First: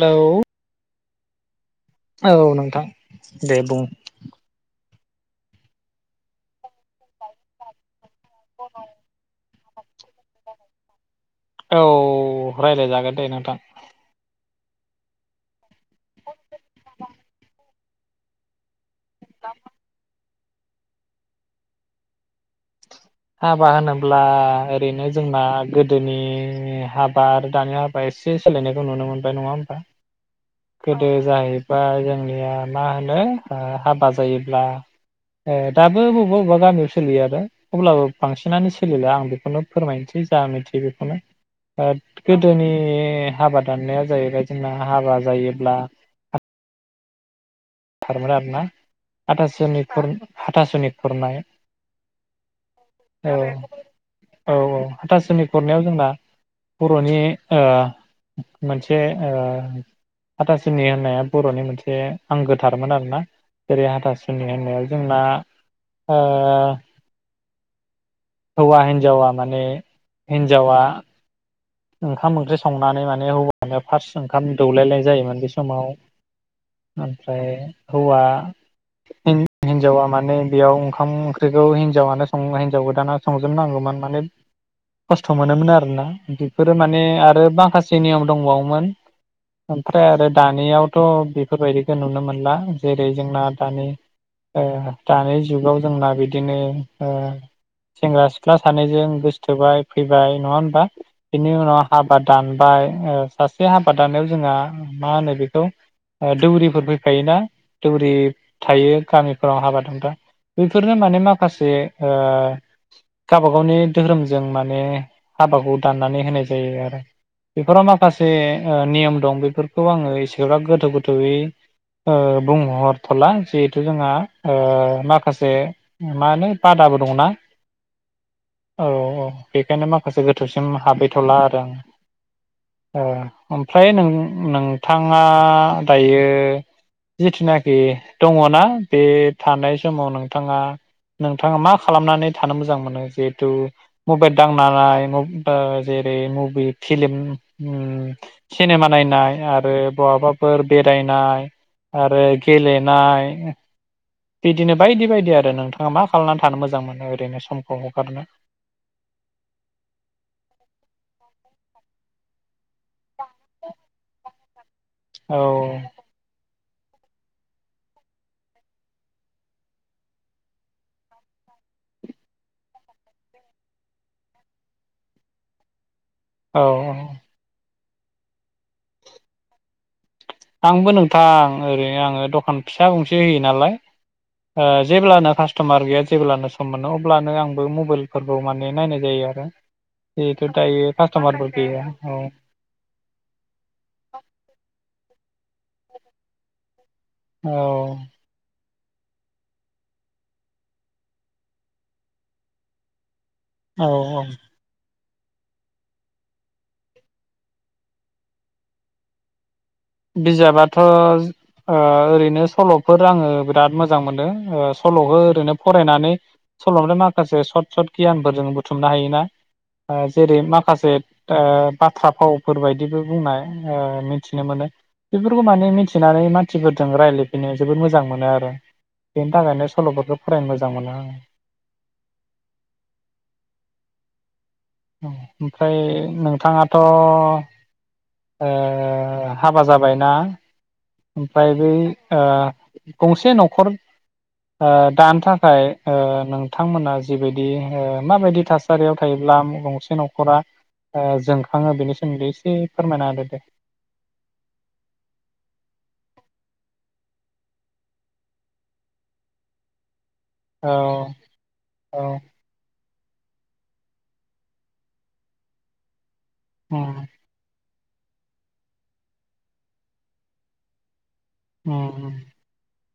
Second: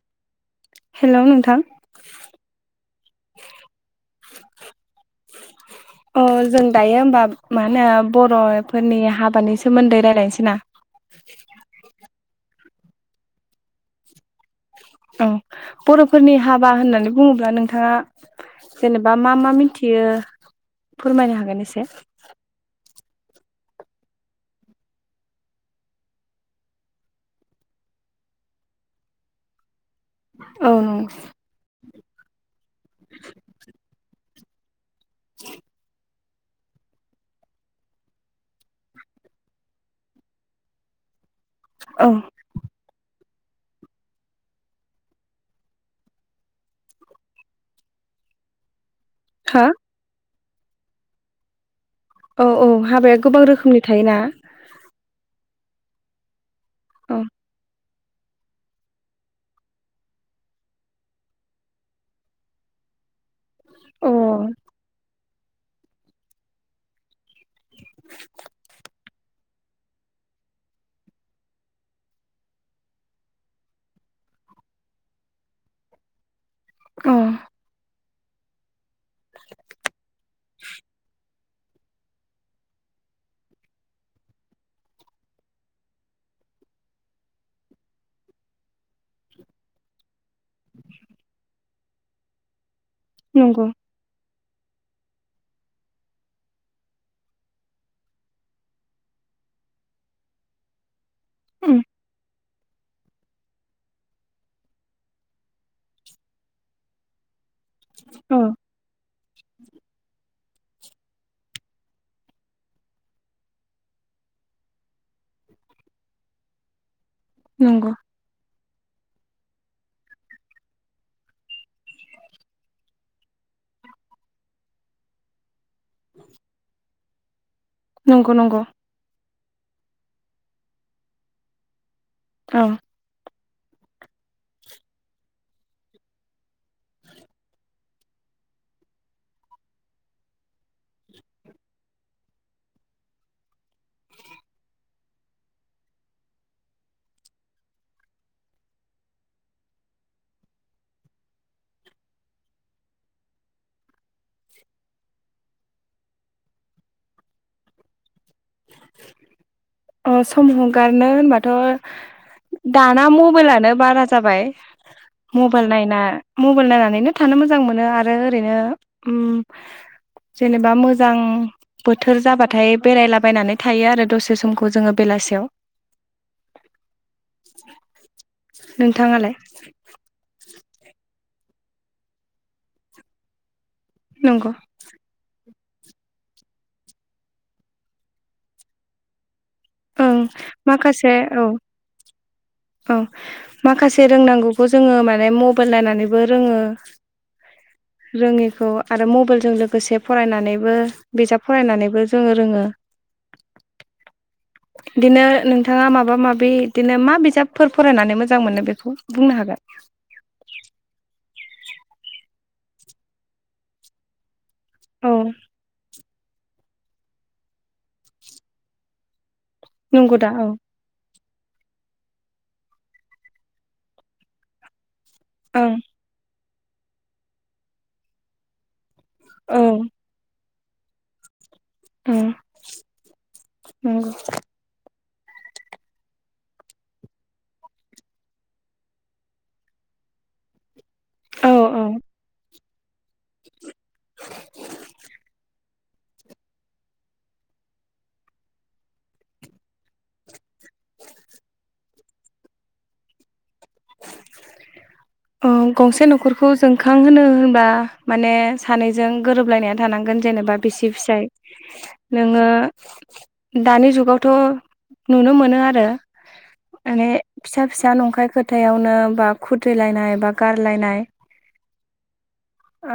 Hello. Hello नोंथां। औ नोंथां दे बुं। अह जों दायो होमबा मा होनो बर'फोरनि हाबानि सोमोन्दै रायलायनोसै ना? औ रायलायजागोन दे नोंथां। अ बर'फोरनि हाबा होननानै बुङोब्ला नोंथाङा जेनेबा मा मा मिथियो? फोरमायनो हागोन एसे हाबा होनोब्ला ओरैनो जोंना गोदोनि हाबा आरो दानि हाबाया एसे सोलायनायखौ नुनो मोनबाय नङा होमबा? औ नं गोदो जाहैबाय जोंनिया मा होनो ओ हाबा जायो ब्ला ओ दाबो बुं [unintelligible] औबाबा गामियाव सोलियो आरो अब्लाबो बांसिनानो सोलिला आं बेखौनो फोरमायनोसै जा मिथियो बेखौनो ओद औ गोदोनि हाबा दाननाया जायो बायदिना हाबा जायो। ब्ला हा थारमोन आरो ना हा आथासुनि खुर हाथासुनि खुरनाय औ अ हाबाया गोबां औ रोखोमनि थायोना औ हाथासुनि खुरनायाव जोंना बर'नि औ ओ मोनसे ओ हाथासुनि होननाया बर'नि मोनसे आंगो थारमोन आरो ना जेरै अ हाथासुनि होननायाव जोंना ओ [unintelligible] हौवा हिनजावा माने हिनजावा ओंखाम ओंख्रि संनानै माने हौवानो फार्स्ट ओंखाम दौलायनाय जायोमोन बे समाव अ ओमफ्राय हौवा इं हिनजावा माने बेयाव ओंखाम ओंख्रिखौ हिनजावानो सं हिनजाव गोदाना संजोबनांगौमोन माने खस्थ' मोनोमोन आरोना बिदि बेफोरो माने आरो माखासे नियम दंबावोमोन ओमफ्राय आरो दानियावथ' बेफोरबायदिखौ नुनो मोनला। जेरै जोंना नंगौ दानि ओ दानि जुगाव जोंना बिदिनो ओ सेंग्रा सिख्ला सानैजों गोसोथोबाय फैबाय नङा होनबा? बिनि उम उनाव हाबाद दानबाय ओ सासे हाबा दाननायाव जोंहा मा होनो बेखौ ओ दौरिफोर फैफायोना? दौरि औ थायो गामिफोराव हाबा दानब्ला बेफोरनो माने माखासे ओ गावबा गावनि धोरोमजों माने हाबाखौ दान नानै होनाय जायो आरो बेफोराव नंगौ माखासे ओ नियम दं बेफोरखौ आंङो एसेबा गोथौ गोथौयै ओ बुंहरथ'ला जिहेथु जोंहा ओ माखासे मा होनो बादाबो दंना नंगौ नंगौ औ औ औ बेखायनो माखासे गोथौ सिम हाबैथ'ला आरो आं औ ओ ओमफ्राय नों नोंथांङा दायो जिथुनाखि दंङना बे थानाय समाव नोंथांङा नोंथांङा मा खालामनानै थानो मोजां मोनो जिहेथु मबाइल दांनानाय ओ जेरै मुभि फिलिम उम सिनेमा नायनाय आरो बहाबाफोर बेरायनाय आरो गेलेनाय बिदिनो बायदि बायदि आरो नोंथांङा मा खालामनानै थानो मोजां मोनो ओरैनो समखौ हगारनो अ सम हगारनो होनबाथ' दाना म मबाइलानो बारा जाबाय औ मबाइल नायना मबाइल नायना नानैनो थानो मोजां मोनो आरो ओरैनो ओम जेनेबा मोजां बोथोर जाबाथाय बेरायला बायनानै थायो आरो दसे समखौ जोंङो बेलासेयाव औ औ नोंथांङालाय आंबो नोंथां ओरैनो आंङो दखान फिसा गंसे होयो नालाय नंगौ ओ जेब्लानो फास स्ट'मार गैया जेब्लानो सम मोनो अब्लानो आंबो मबाइलफोरखौ माने नायनाय जायो आरो ओं जिहेथु दायो माखासे औ कास्ट'मारफोर गैया औ औ माखासे रोंनांगौखौ जोंङो माने मब मबाइल नायनानैबो रोंङो औ आरो मबाइलजों लोगोसे फरायनानैबो बिजाब फरायनानैबो जोंङो रोंङो। औ औ बिदिनो नोंथांङा माबा माबि बिदिनो मा बिजाबफोर फरायनानै मोजां मोनो बेखौ बुंनो हागोन बिजाबाथ' ओ ओरैनो सल'फोर आंङो बिराद मोजां मोनो ओ औ सल'खौ ओरैनो फरायनानै सल' बाथाय माखासे सर्ट सर्ट गियानफोर जों बुथुमनो हायोना ओ नंगौ दा जेरै औ माखासे ओ बाथ्रा फावफोर बायदिबो बुंनाय ओ मिनथिनो मोनो बेफोरखौ माने ओं मिथिनानै मान थि फोरजों रायज्लायफिनो जोबोद मोजां मोनो आरो बेनि औ थाखायनो सल'फोरखौ फरायनो मोजां मोजां मोना उम नंगौ ओमफ्राय नोंथाङाथ' ओ हाबा जाबायना? औ ओमफ्राय बै औ ओ, गंसे न'खर, ओ दानो थाखाय ओ नोंथांमोना जिबायदि ओ माबायदि थासारियाव थायोब्ला गंसे न'खरा ओ जोंखाङो बेनि सोमोन्दै एसे फोरमायना होदो दे, ओ गंसे न'खरखौ जोंखां होनो होनबा माने सानैजों गोरोबलायनाया थानांगोन, जेनेबा औ बिसि फिसाय औ नोंङो दानि जुगावथ' नुनो मोनो आरो उम माने फिसा फिसा नंखाय खो हाथायावनो बा खुद्रिलायनाय बा गारलायनाय, उम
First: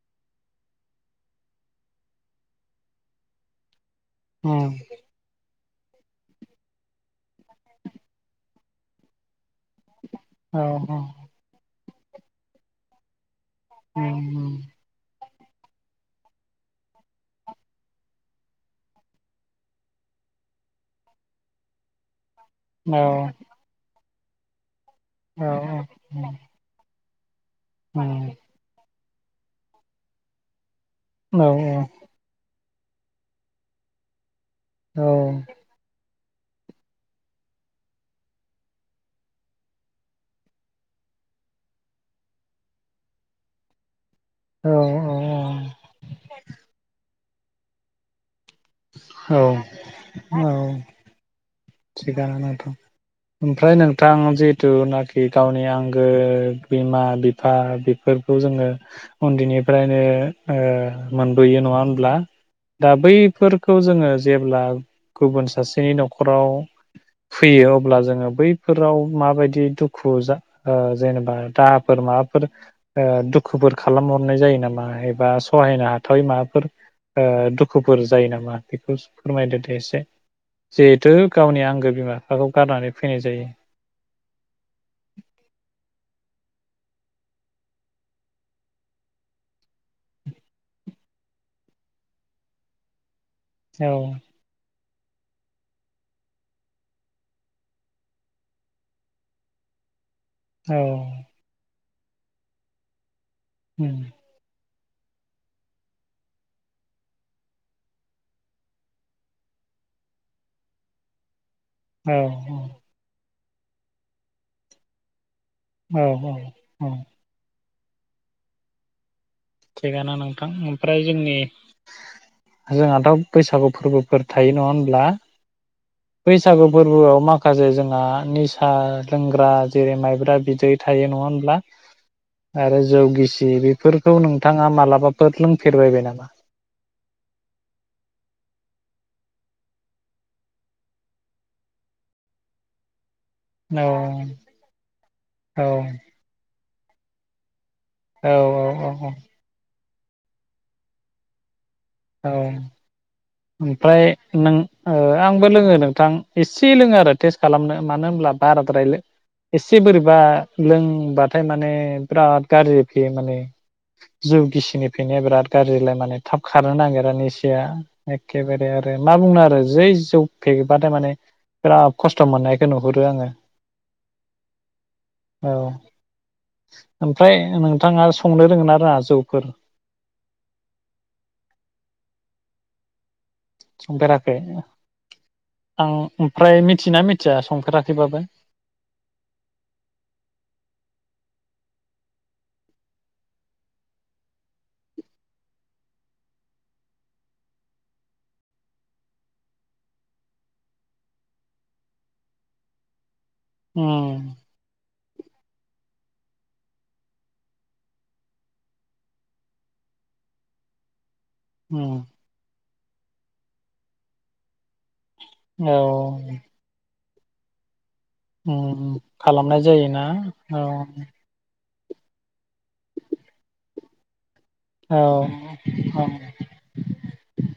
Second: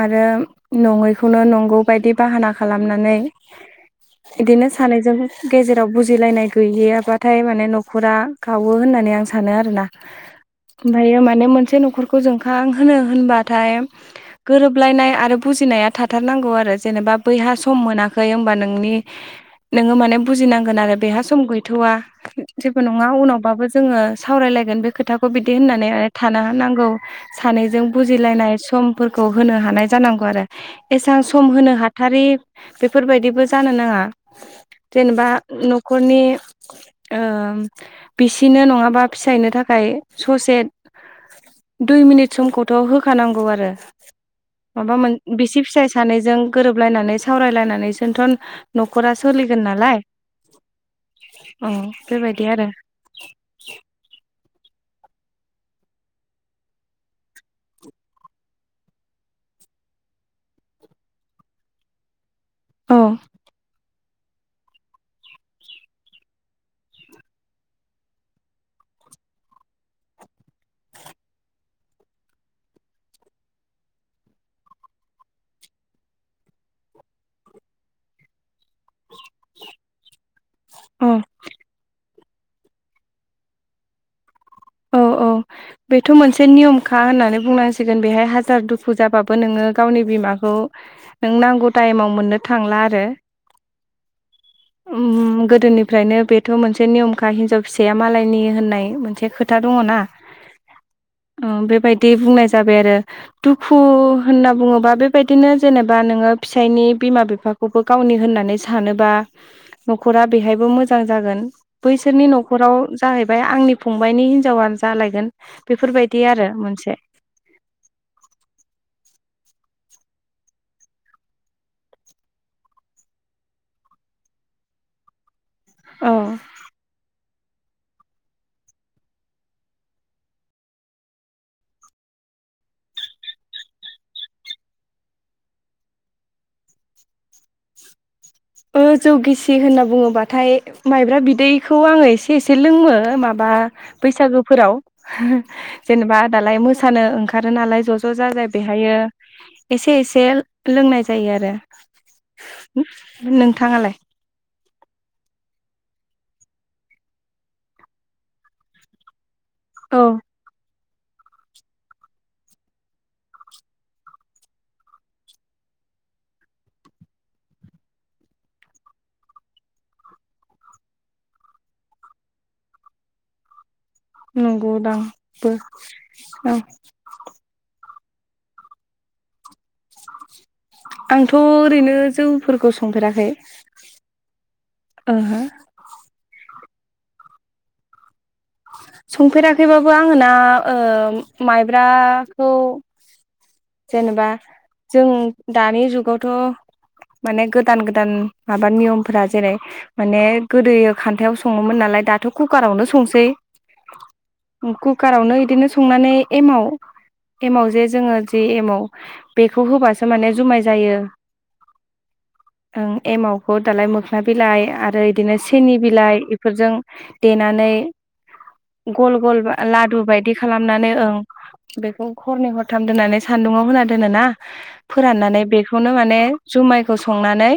आरो नङैखौनो नंगौ बायदि बाहाना खालामनानै, इदिनो उम सानैजों गेजेराव बुजिलायनाय गैयैयाबाथाय माने न'खरा गावो होननानै आं सानो आरोना? औ ओमफायो माने मोनसे न'खर खौ जोंखां होनो होनबा थाय औ गोरोबलायनाय आरो बुजिनाया थाथारनांगौ आरो जेनेबा बैहा सम मोनाखै होमबा नोंनि नोंङो माने बुजिनांगोन आरो बेहा सम गैथ'वा, जेबो औ नंङा उनावबाबो जोंङो, सावरायलायगोन बे खो खौ औ बिदि होननानै थानो नांगौ। सानैजों बुजिलायनाय सम फोरखौ होनो हानाय जानांगौ आरो। एसां सम होनो हाथारि, बेफोरबायदिबो जानो नांङा। जेनेबा न'खरनि, ओ बिसिनो नंङाबा फिसायनो थाखाय, ससे दुइ मिनिट समखौथ' होखानांगौ आरो। औ माबा मोन बिसि फिसाय सानैजों गोरोबलायनानै सावरायलायनानै सोथ'न, न-खरा औ सोलिगोन नालाय औ थिगानो बेबायदि आरो नोंथां ओमफ्राय नोंथां जे जिथुनाखि गावनि आंगो बिमा बिफा बेफोरखौ जोंङो उन्दैनिफ्रायनो ओ मोनबोयो नंङा होमब्ला, दा औ बैफोरखौ जोंङो। जेब्ला गुबुन सासेनि न'खराव फैयो अब्ला जोंङो बैफोराव माबायदि दुखु जा ओ जेनेबा दाहाफोर माबाफोर ओ दुखुफोर खालामहरनाय जायो नामा एबा सहायनो हाथावै माबाफोर ओ दुखुफोर जायो नामा बे फोरमायदो दे एसे जिहेथु औ आंगो बिमा बिफाखौ गारनानै फैनाय जायो। औ औ बेथ' मोनसे नियमखा होननानै बुंनांसिगोन बेहाय हाजार दुखु जाबाबो नोङो गावनि बिमाखौ नों नांगौ टाइमाव मोननो थांला आरो। औ। ओम गोदोनिफ्रायनो बेथ' मोनसे नियमखा हिनजाव फिसाया मालायनि होननाय मोनसे खोथा खोथा दङ ना? औ। बिदि बुंनाय जाबाय आरो दुखु उम होनना बुङोबा बेबायदिनो जेनेबा नोङो फिसायनि बिमा बिफाखौबो गावनि होननानै सानोबा न'खरा बेहायबो मोजां जागोन। औ बैसोरनि न'खराव जाहैबाय ओमफ्राय आंनि फंबायनि हिन हिनजावआनो जालायगोन औ बेफोरबायदि औ आरो औ मोनसे। थिगानो नोंथां ओमफ्राय जोंनि जोंहाथ' बैसागु फोरबोफोर थायो नङा होनब्ला? औ बैसागु फोरबोआव मा? माखासे जोंहा निसा लोंग्रा जेरै माइब्रा बिदै थायो नङा होनोमब्ला? आरो जौगिसि बेफोरखौ नोंथाङा मालाबाफोर लोंफेरबायबाय नामा? ओ जौगिसि होनना बुङोबाथाय माइब्रा बिदैखौ आङो एसे एसे लोङो माबा बा औ बैसागोफोराव जेनेबा दालाय मो मोसानो ओंखारो नालाय ज' ज' औ जाजाय औ बेहायो एसे एसे लोंनाय जायो आरो औ। नोंथाङालाय ओमफ्राय नों ओ आंबो लोङो नों थां एसे लोङो आरो टेस्ट खालामनो मानो होनब्ला बाराद्रायलो एसे औ बोरैबा लों बुंबाथाय माने बिराद गाज्रि फैयो माने जौ गिसिनि फैनाया बिराद गाज्रिलाय माने थाब खारनो नागिरा निसाया एखेबारे आरो मा बुंनो आरो जै जौ फेबाथाय माने बिराद खस्थ' मोननायखौ नुहुरो आङो नंगौ दां बो औ ओ। ओमफ्राय नोंथाङा संनो रोंङो आरो रोंङा जौफोर? आंथ' ओरैनो जौफोरखौ संफेराखै। संफेराखै ओहो आं ओमफ्राय मिथियोना मिथिया संफेराखैबाबो? संफेराखैबाबो आङो ना ओ माइब्राखौ जेनेबा जों दानि जुगावथ' माने गोदान-गोदान माबा नियमफोरा जेरै माने गोदो खान्थायाव सङोमोन नालाय दाथ' कुकारावनो संसै उम कुकारावनो बिदिनो संनानै एमाव एमाव जे जोङो जि एमाव बेखौ होबासो माने जुमाय जायो। उम ओं एमावखौ दालाय मोखना बिलाइ आरो बिदिनो सिनि औ बिलाइ बेफोरजों देनानै उम गल गल खालामनाय लादु जायोना बायदि औ खालामनानै ओं बेखौ हरनै हरथाम दोननानै सान्दुङाव होना दोनोना औ फोराननानै बेखौनो माने जुमायखौ संनानै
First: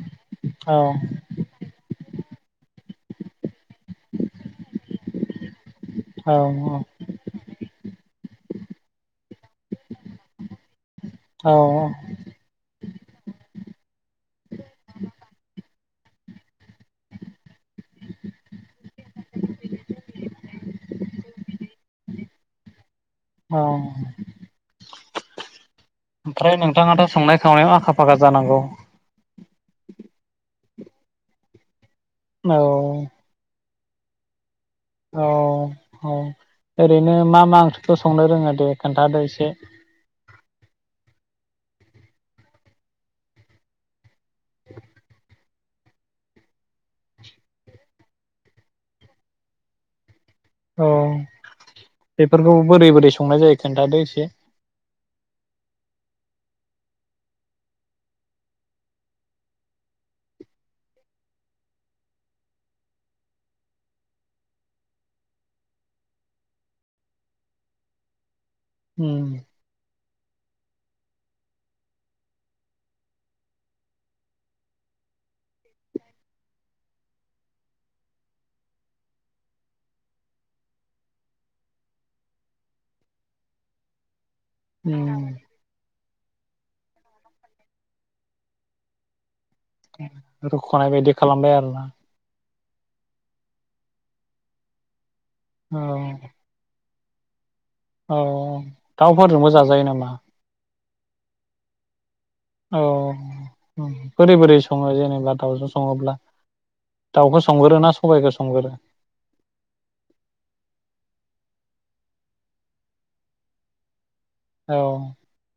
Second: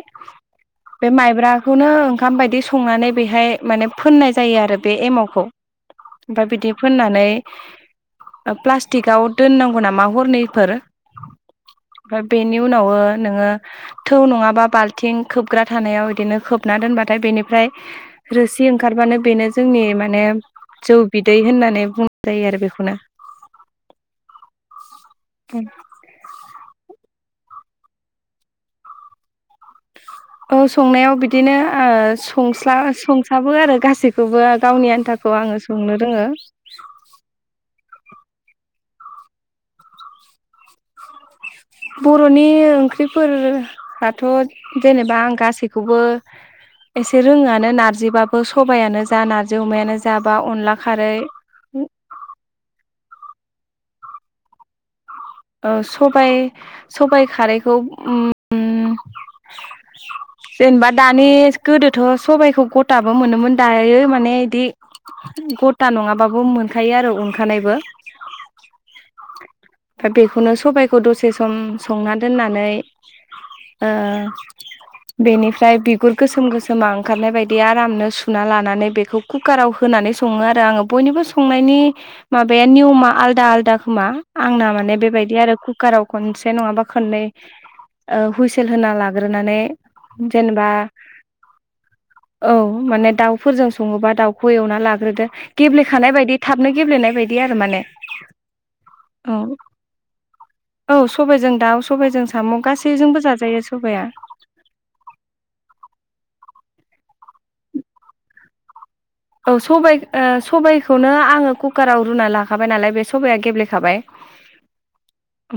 औ बे माइब्राखौनो ओंखाम बायदि संनानै बेहाय माने फोननाय जायो आरो बे एमाव औ ओमफ्राय बिदि फोननानै प्लास्टिकाव दोननांगौ नामा हरनैफोर औ नाव नोङ थ नङा बालथिं खोबग्रा थानायाव बिदिनो खोबना दोनबाथाय बेनिफ्राय रोसि ओंखारबानो बे जोंनि माने जौ बिदै होननानै बुंनाय जायो आरो बेखौनो औ ओमफ्राय नों [unintelligible] संनाय खावनायाव आखा-फाखा जानांगौ ओं संनायाव बिदिनो ओ औ संस्ला संसाबो आरो गासै गासिबखौबो औ औ ओरैनो मा मा ओं संनो रोङो दे खोन्थादो एसे बर'नि ओंख्रिफोराथ' जेनेबा आं गासैखौबो एसे रोङोआनो नारजिबाबो सबायानो जा नारजि अमायानो जा बा अनला अ खारै बेफोरखौ बोरै बोरै सं संनाय जायो खोन्थादो एसे औ सबाइ सबाइ खारैखौ उम उम जेनेबा दानि गोदोथ' सबायाइखौ गथाबो मोनोमोन दायो माने बिदि गथा नङाबाबो मोनखायो आरो उनखानायबो उम दा बेखौनो सबायखौ दसे सम संना दोननानै ओ बेनिफ्राय बिगुर गोसोम गोसोमा ओंखारनाय बायदि आरामनो सुना लानानै बेखौ कुकाराव होनानै सङो आरो आङो बयनिबो संनायनि माबाया नियमा आलादा-आलादा खोमा आंना माने उम बेबायदि आरो कुकाराव खनसे नङाबा खननै ओ हुइसेल होना लाग्रोनानै जेनेबा रुख'नाय बायदि खालामबाय आरोना औ माने दाउफोरजों सङोबा दाउखौ एवना लाग्रोदो औ गेब्लेखानाय बायदि थाबनो गेलेनाय बिदि आर औ दाउफोरजोंबो जाजायो नामा? औ सबायजों दाउ सबायजों साम' औ गासैजोंबो जाजायो सबाया बोरै बोरै सङो जेनेबा दाउजों सङोब्ला? दाउखौ संगोरो ना सबायखौ संगोरो? औ सबाय ओ सबायखौनो आङो कुकाराव रुना लाखाबाय नालाय बे सबाइया गेब्ले खाबाय औ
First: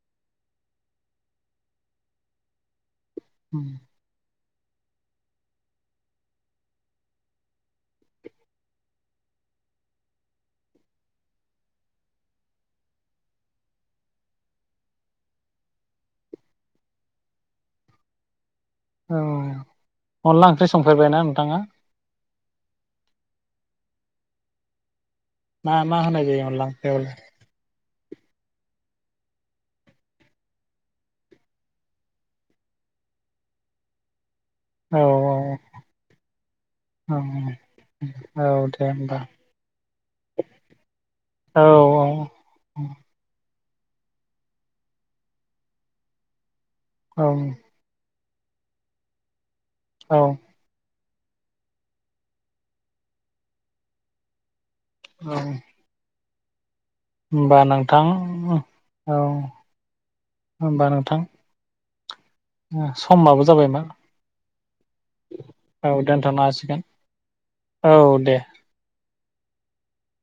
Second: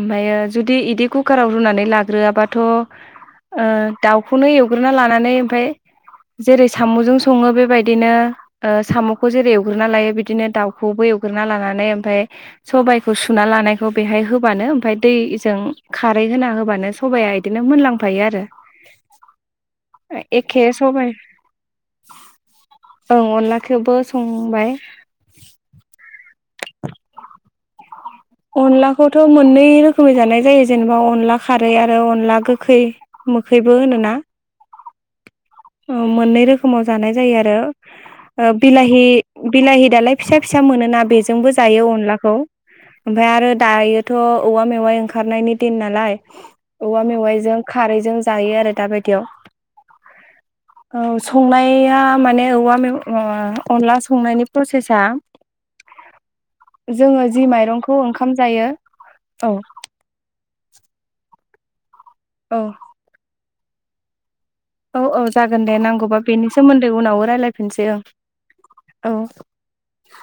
ओमफ्रायो जुदि इदि कुकाराव रुनानै लाग्रोआबाथ' ओ उम दाउ खौनो एवग्रोना लानानै ओमफ्राय जेरै साम'जों सङो बेबायदिनो ओ साम'खौ जेरै एवग्रोना लायो बिदिनो दाउखौबो एवग्रोना लानानै ओमफ्राय सबाइखौ सुना लानायखौ बेहाय होबानो ओमफ्राय दैजों खारै होना होबानो सबाया इदिनो मोनलांफायो आरो। औ अनला ओंख्रि संफेरबायना नोंथाङा? औ अनलाखौबो संबाय। मा मा होनाय जायो अनला ओंख्रिआवलाय? अनलाखौथ' मोननै रोखोमनि जानाय जायो जेनेबा अनला खारै आरो अनला गोखै मोखैबो होनोना। औ औ मोननै रोखोमाव जानाय औ जायो आरो दे बिलाहि होमबा बिलाहि दालाय फिसा फिसा मोनोना बे जोंबो औ जायो औ अनलाखौ। ओमफाय आरो दायोथ' औवा मेवाइ ओंखारनायनि दिन नालाय औवा औ मेवाइजों खारैजों जायो आरो दा बायदियाव। औ औ संनाया माने औवा मेव अनला संनायनि प्रसेसा औ जोङो जि होमबा माइरंखौ नोंथां ओंखाम जायो औ होनबा नोंथां औ समाबो जाबाय मा। औ औ जागोन दे नांगौबा दोनथ'नो बेनि हासिगोन सोमोन्दै उनाव रायलायफिनसै औ ओं। दे औ।